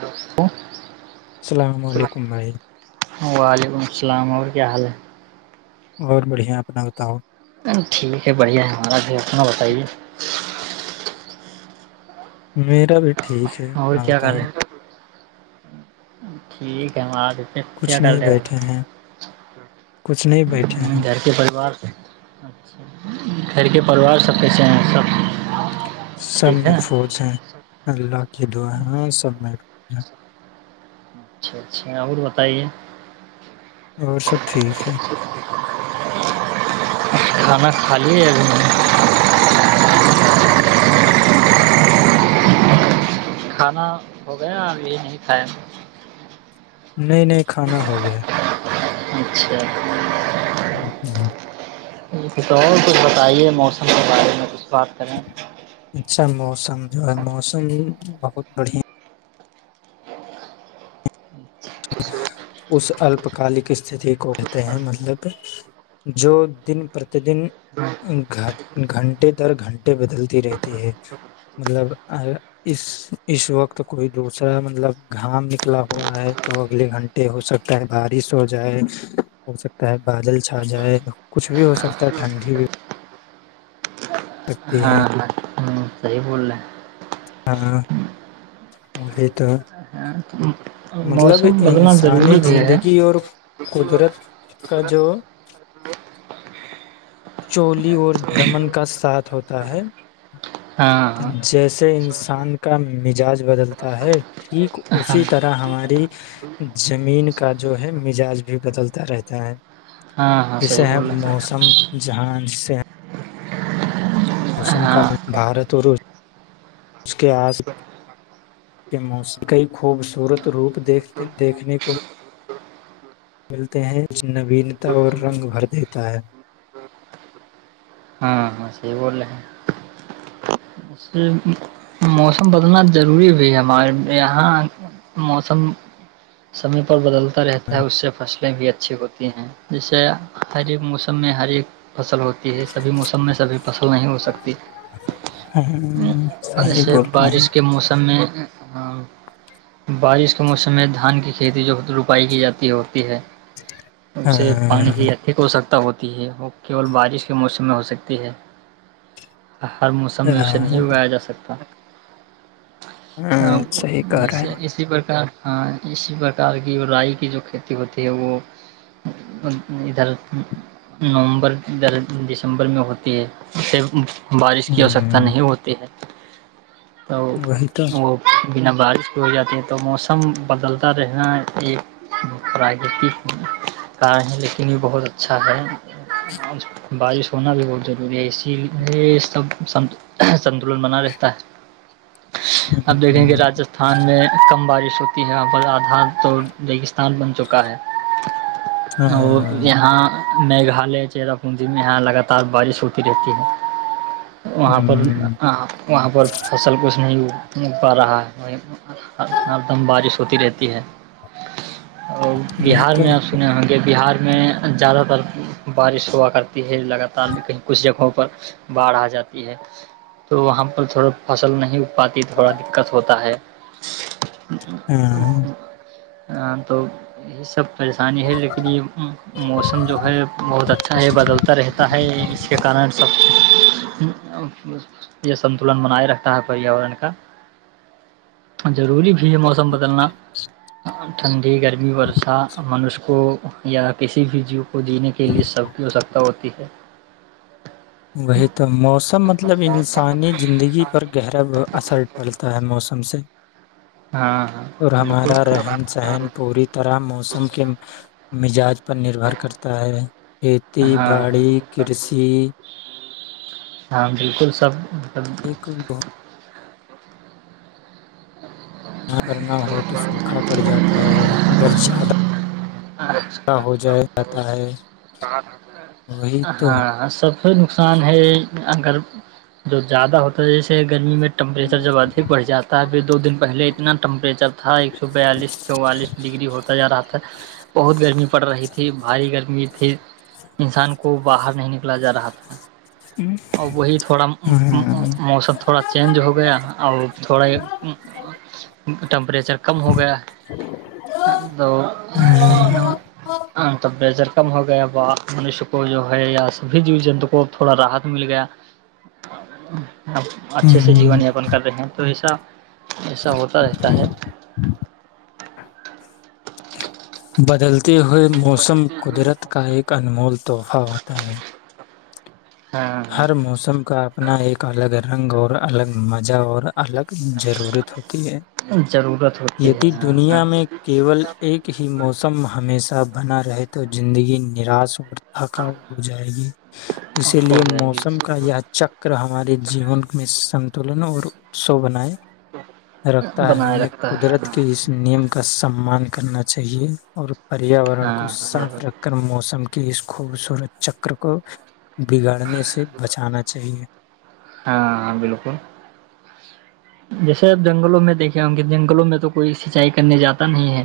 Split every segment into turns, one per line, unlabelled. ڈ تو
السلام علیکم بھائی
وعلیکم السلام کیا حال ہے
اور بڑھیا اپنا ہوتا ہ
ٹھیک ہے بڑھیا ہے ہمارا بھی اپنا بتائیے
میرا بیٹا ٹھیک ہے
اور
اپنا
کیا کر
بتاؤ
رہے ہیں ٹھیک ہے ہم آ ج پ کیا
کچھ
کر
نہیں
رہے گ
بیٹھے ہیں کچھ نہیں بیٹھے ہیں
گھر کے پریوار سے اچا گھر کے پریوار سب کے چ سب
سب
ٹھیک
میں
ہے
فوج ہیں اللہ کی دعا ہے سب میں ر
اچھا اچھا اور بتائیے
اور سب ٹھیک ہے
خالی ابھی کھانا ہو گیا اب یہ نہیں کھایا
نئے نئے کھانا ہو گئے
اچھا
[unintelligible]
کچھ اور کچھ بتائیے موسم کے بارے میں بات کریں [unintelligible]
اچھا موسم جو ہے موسم بہت بڑھیا
[inaudible] [inaudible]
کالی کش اس کو کہتے ہیں مطلب جو دن پرتیدن گ گھنٹے در گھنٹے بدلتی رہتی ہے مطلب اس اس وقت کوئی دوسرا مطلب گھام نکلا ہوا ہے تو اگلے گھنٹے ہو سکتا ہے بارش ہو جائے ہو سکتا ہے بادل چھا جائے کچھ بھی ہو سکتا ہے ٹھنڈی بھی کرتے
ہاں
ہیں
ہاں صحیح بول رہے ہیں
ہاں یہ تو
ہاں
مطلب
موسم بدلنا
انسانی
ضروری بھی ہے
زندگی اور قدرت کا جو چولی اور دمن کا ساتھ ہوتا ہے
ہاں ہاں
جیسے انس شان کا مزاج بدلتا ہے ٹھیک
ہاں
اسی طرح ہماری زمین کا جو ہے مزاج بھی بدلتا رہتا ہے
ہاں ہاں صحیح بول رہے سر
جہان سے
ہیں
موسم کا
ہاں
بھارت اس کے آس کے موسم کئی خوبصورت روپ دیکھنے کو ملتے ہیں نوینتا اور رنگ بھر دیتا ہے
ہاں ہاں صحیح بول رہے ہیں اس موسم بدلنا ضروری بھی ہے ہمارے یہاں موسم سع پر بدل رہتا ہے اس سے فرسٹ فلیں بھی اچھی ہوتی ہیں جیسے ہر ایک موسم میں ہر ایک فصل ہوتی ہے سبھی موسم میں سبھی فصل نہیں ہو سکتی
ہاں صحیح
جیسے
بول رہے ہیں
بارش کے موسم میں بارش کے موسم میں دھان کی کھیتی جو خ روپائی کی جاتی ہے ہو ہے اسے پانی
ہاں
بھی اٹھیک ہو سکتا ہوتی ہے وہ کیول بارش کے موسم میں ہو سکتی ہے ہر موسم میں اسے نہیں
ہاں
اگایا جا سکتا
ہاں، صحیح کہہ
[inaudible]
رہے
اس
ہیں
اسی پرک ہاں اسی پرکار کی رائی کی جو کھیتی ہوتی ہے وہ ادھر نومبر ادھر دسمبر میں ہوتی ہے اسے بارش کی آوشکتا
ہوں
نہیں ہوتی ہے تو
وہی تو
وہ بنا بارش بھی ہو جاتی ہے تو موسم بدلتا رہنا ایک پراکرتک کارن ہے لیکن یہ بہت اچھا ہے بارش ہونا بھی بہت ضروری ہے اسی لیے سب دن بنا رہتا ہے اب دیکھیں
ہوں،
گے راستھان میں کم بارش ہوتی ہیں ب آ تو ریگستان بن چکا ہے وہ
ہاں
یہاں [unintelligible] میگھالیہ چیر پندی میں یہاں لگاتار بارش ہوتی رہتی ہے وہاں پر
ہوں،
[unintelligible] وہاں پر فصل کچھ نہیں ا پا رہا ہے ہر دم بارش ہوتی رہتی ہے اور
وہی
بہار
تو
میں آپ سنے ہوں گ بہار میں زیادہ تر بارش ہوا کرتی ہے لگاتار کہیں کچھ جگہوں پر باڑھ آ جاتی ہے تو وہاں پر تھوڑا فصل نہیں اگ پاتی تھوڑا دقت ہوتا ہے
ہاں
اچ [unintelligible] ہ تو یہی سب پریشانی ہے لیکن یہ موسم جو ہے بہت اچھا ہے بدلتا رہتا ہے اس کے کارن سب ا [inaudible] یہ سنتلن بنائے رکھتا ہے پریاورن کا ضروری بھی ہے موسم بدلنا ٹھن گرمی ورسہ مش ہو یا کسی بھی جوی کو جینے کے لیے سب کی آوشکتا ہوتی ہے اھ [inaudible]
وہی تو موسم مطلب انسانی زندگی
ہاں
پر گہرا اثر پڑتا ہے موسم سے ج
ہاں
[inaudible] اور
بالکل
ہمارا رہن سہن پوری طرح موسم کے مزاج پر نربھر کرتا ہے کھیتی
ہاں
باڑی
ہاں
کرشی
ہاں بالکل سب
ایک بہت [unintelligible]
اچا [unintelligible]
یہاں پر نہ ہو تو سوکھا پڑ جاتا ہے اگر زیادہ ہو جا جاتا ہے وہی تو
تھ نقصان ہے اگر جو زیادہ ہوتا ہے جیسے گرمی میں ٹمپریچر جبدھک بڑھ جاتا ہے پھر دو دن پہلے اتنا ٹمپریچر تھا ایک سو بیالیس چوالیس ڈگری ہوتا جا رہا تھا [inaudible] بہت گرمی پڑ رہی تھی بھاری گرمی تھی انسان کو باہر نہیں نکلا جا رہا تھا اور وہی تھوڑا موسم تھوڑا چینج ہو گیا اور تھوڑا ٹمپریچر کم ہو گیا تو ہاں توب بزر کم ہو گیا منش کو جو ہے یا سب جی جنتو کو تھوڑا راحت مل گیا اچھے سے جیون یاپن کر رہے ہیں تو ایسا ایسا ہوتا رہتا ہے [inaudible]
بدل تی ہوئے موسم قدرت کا ایک کا انمول تحفہ ہوتا ہے
ہاں ہاں
ہر موسم کا اپنا ایک الگ رنگ اور الگ مزہ اور الگ ضرورت ہوتی ہے
ضرورت ہوتی ہے
یدی
ہاں ہاں
دنیا میں کیول ایک ہی موسم ہمیشہ بنا رہے تو زندگی نراش ہو تھکاؤ ہو جائے گی اسی
ہو
لیے
جائے
موسم کا یہ چکر ہمارے جیون میں سنتلن اور اسو بنائے
گی
رکھتا ہے
بنائے
ہمیں
رکھتا ہے
قدرت
ہاں
کے اس نیم کا سمان کرنا چاہیے اور پریاورن کو
ہاں
صاف
ضرور
رکھ کر موسم کے اس خوبصورت چکر کو پڑھنے سے بچانا چاہیے
ہاں ہاں بالکل جیسے اپ جنگلوں میں دیکھے ہوں گے جنگلوں میں تو کوئی سینچائی کرنے جاتا نہیں ہے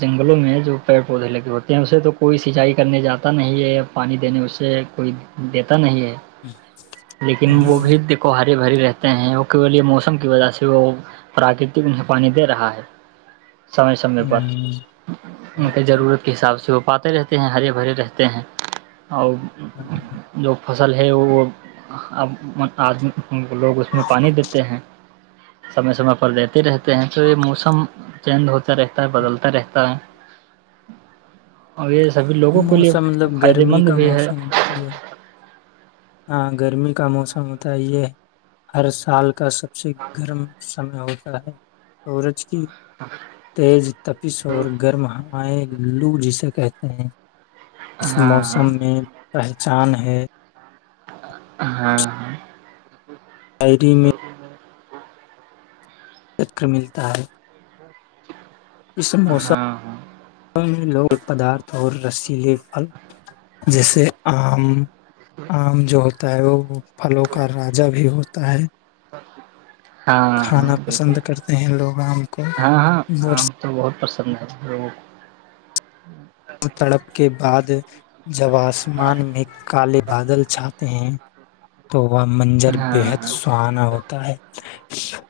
جنگلوں میں جو پیڑ پودے لگے ہوتے ہیں اسے تو کوئی سینچائی کرنے جاتا نہیں ہے پانی دینے اسے کوئی دیتا نہیں ہے لیکن وہ
ہم،
بھی دیکھو ہرے بھری رہ ہیں وہول یہ موسم کی وجہ سے وہ پراکرتک ان سے پانی دے رہا ہے سمئے سمے پر
ہم،
ان
وہی تو
ضرورت کے حساب سے وہ پات رہتے ہیں ہرے بھرے رہتے ہیں [inaudible] فصل ہے وہ آدمی لوگ پانی دیتے ہیں سمے سمے پر دیتے رہتے ہیں تو یہ موسم چینج ہو اچھا رہتا ہے بدلتا رہتا ہے اور یہ سبھی لوگوں کے لیے
موسم مطلب
فائدے
گرمی
مند
کا
بھی ہے
موسم جو ہاں گرمی کا موسم ہوتا ہے یہ ہر سال کا سب سے گرم سمے ہوتا ہے سورج تیز تپس اور گرم ہے ہ لو جسے کہتے ہیں اس موسم
ہاں
میں پہچان ہے کہ
ہاں ہاں
شاعری میں
س
چکر ملتا ہے اس موسم
ہاں ہاں
میں لوگ پدارتھ ہو رہے اس سی لیے پھل جیسے آم آم جو ہوتا ہے وہ پھلوں کا راجا بھی ہوتا ہے
ہاں ہاں
کھانا پسند
بالکل
کرتے ہیں لوگ آم کو
پرسنس کرو
تڑپ کے بعد ج جب آسمان میں کالے بادل چھاتے ہیں تو وہ منجر
ہاں
بےحد
ہاں
سہانا ہوتا ہے شھ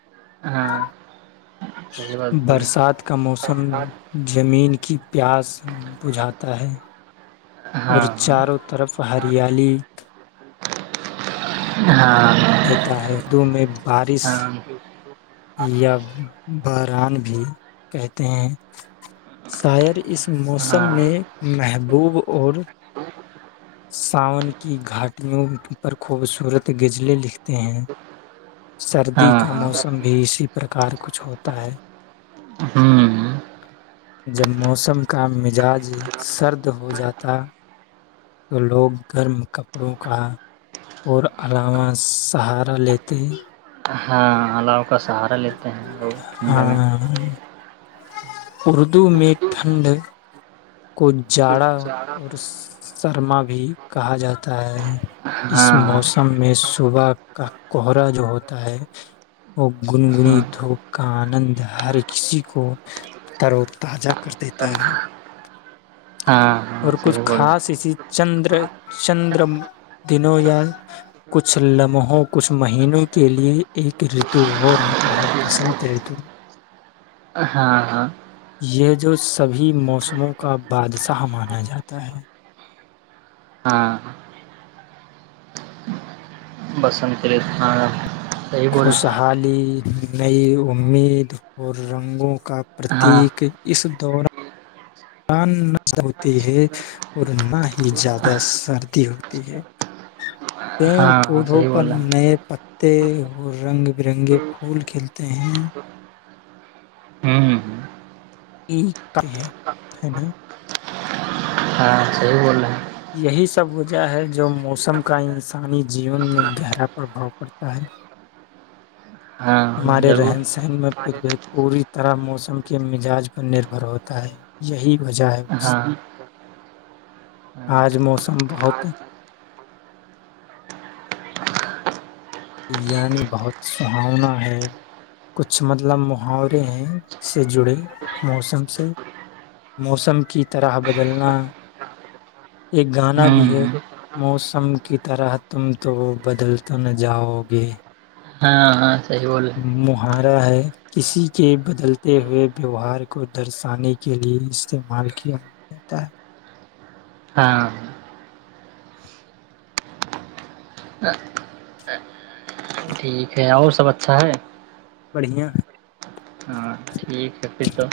ہاں صحیح بات بول رہے
برسات کا موسم زمین کی پیاس بجھاتا ہے اور
ہاں ہاں
چاروں طرف ہریالی
ہاں
دیتا ہے اردو میں [unintelligible]
ہاں [unintelligible]
یا [unintelligible] باران بھی کہتے ہیں شاعر اس
ہاں
موسم میں محبوب اور ساون کی گھاٹیوں پر خوبصورت غزلے لکھ ہیں سردی
ہاں
کا
ہاں
موسم تم بھی اسی پرکار کچھ ہوتا ہے
ہوں
جب موسم کا مزاج سرد ہو جاتا تو لوگ گرم کپڑوں کا اور علاوہ سہارا لیتے۔
ہاں علاؤ کا سہارا لیتے ہیں لوگ ٹھنڈ میں۔
ہاں اردو میں ٹھنڈ۔ کو جاڑا اور سرما۔ بھی کہا جاتا ہے۔ اس
ہاں
موسم میں صبح۔ کا کوہرا جو ہوتا ہے وہ گنگنی
ہاں
دھوپ کا آنند ہر کسی کو تر و تازہ کر دیتا ہے۔
ہاں ہاں
اور کچھ
صحیح بولے ہے۔
خاص اسی چندر چندر دنوں یا کچھ لمحوں کچھ مہینوں کے لئے ایک رتو اور آتا ہے بسنت رتو۔
ہاں ہاں۔
یہ جو سبھی موسم۔ موں کا بادشاہ مانا جاتا ہے۔
ہاں۔ بسنتیری تھانا۔
خوشحالی۔ نئی امید اور رنگوں۔ کا
ہاں
پرتییک اس۔ تو اور۔ ان ہوتی ہے اور نہ ہی زیادہ سردی ہوتی ہے۔ پیڑ
ہاں ہاں
پودوں
صحیح
پر
بول رہے
نئے پتے۔ اور رنگ برنگے پھول کھلتے ہیں۔
ہمم ہمم۔
یہ کائی ہے ہے نا۔
ہاں صحیح بول رہے ہیں۔
یہی سب وجہ ہے جو موسم کا انسانی جیون میں گہرا پرباؤ پڑتا ہے۔
ہاں
ہمارے
ضرور
رہن سہن میں کچھ بھی پوری۔ طرح موسم کے مزاج پر نربھر ہوتا ہے یہی۔ وجا ہے۔
ہاں ہاں
آج موسم بہت۔ یعنی بہت سہاؤنا ہے کچھ مطلب محاورے ہیں سے جڑے موسم سے موسم کی طرح بدلنا ایک گانا بھی ہے
ہوں
موسم کی طرح تم تو بدل تو نہ۔ جاؤ گے۔
ہاں ہاں۔ صحیح بول رہے
محان۔ رہ ہے کسی کے بدلتے ہوئے ویوہار کو درشانے کے لئے استعمال کیا جاتا ہے۔
ہاں۔ ا [inaudible] ٹھیک ہے اور سب اچھا ہے۔
بڑھیا۔
ہاں ٹھیک ہے پھر تو۔